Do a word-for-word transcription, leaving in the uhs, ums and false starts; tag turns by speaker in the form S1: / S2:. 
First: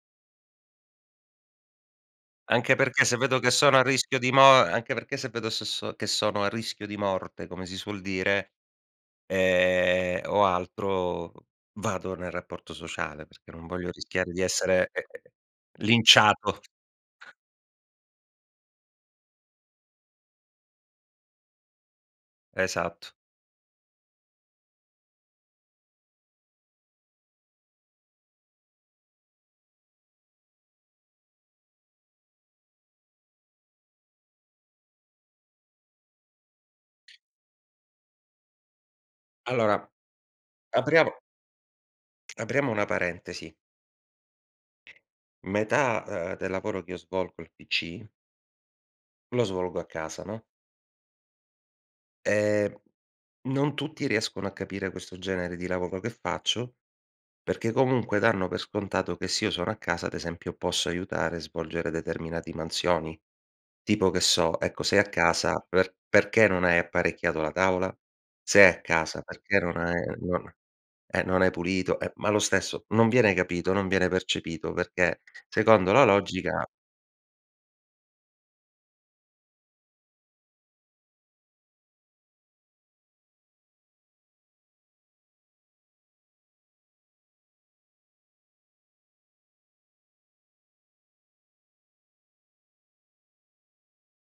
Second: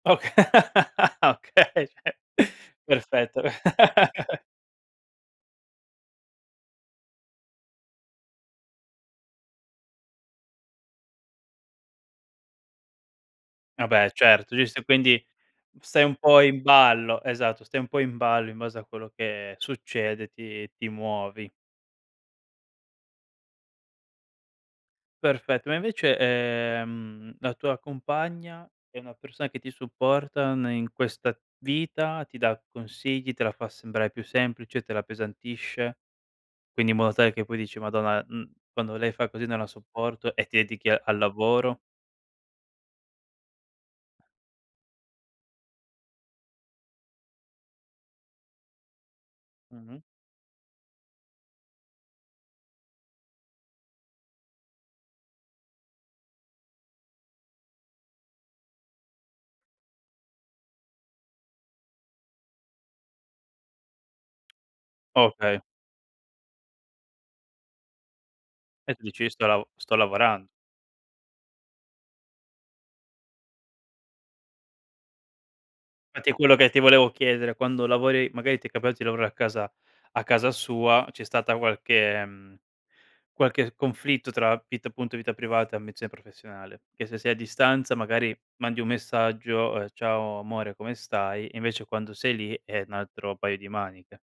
S1: Ok Ah, okay, ceh.
S2: Anche perché se vedo
S1: Perfetto.
S2: che sono a rischio di mo anche perché se vedo se so che sono a rischio di morte, come si suol dire, ehm, o altro, vado nel rapporto sociale, perché non voglio
S1: Vabbè
S2: rischiare di
S1: certo, giusto.
S2: essere, ehm,
S1: Quindi stai un po'
S2: linciato.
S1: in ballo esatto. Stai un po' in ballo, in base a quello che succede ti ti muovi.
S2: Esatto.
S1: Perfetto. Ma invece, ehm, la tua compagna è una persona che ti supporta ne in questa vita, ti dà consigli, te la fa sembrare più semplice, te la appesantisce? Quindi in modo tale che poi dici: "Madonna, mhmm, quando lei fa così non la
S2: Allora
S1: sopporto." E ti dedichi a al
S2: apriamo
S1: lavoro.
S2: apriamo una parentesi metà, uhm, del lavoro che io svolgo al PC lo svolgo a
S1: Mh-mh.
S2: casa, no. Ehm, non tutti riescono a capire questo genere di lavoro che faccio, perché comunque danno per scontato che se io sono a casa, ad esempio, posso aiutare e svolgere determinati mansioni, tipo che so, ecco: "Sei a
S1: Okay.
S2: casa, per perché non hai apparecchiato la tavola? Sei a
S1: E tu dici:
S2: casa,
S1: "Io sto
S2: perché
S1: lavo
S2: non hai
S1: sto
S2: ehm,
S1: lavoran"
S2: non eh, non hai pulito?" Eh, ma lo stesso non viene capito, non viene percepito, perché secondo la
S1: Fatti è quello
S2: logica
S1: che ti volevo chiedere, quando lavori magari ti è capiato di lavorare a casa a casa sua, c'è stata qualche mhmm, qualche conflitto tra vita appunto vita privata e ambizione professionale? Che se sei a distanza, magari mandi un messaggio, ehm: "Ciao amore, come stai?" Invece quando sei lì è un altro paio di maniche.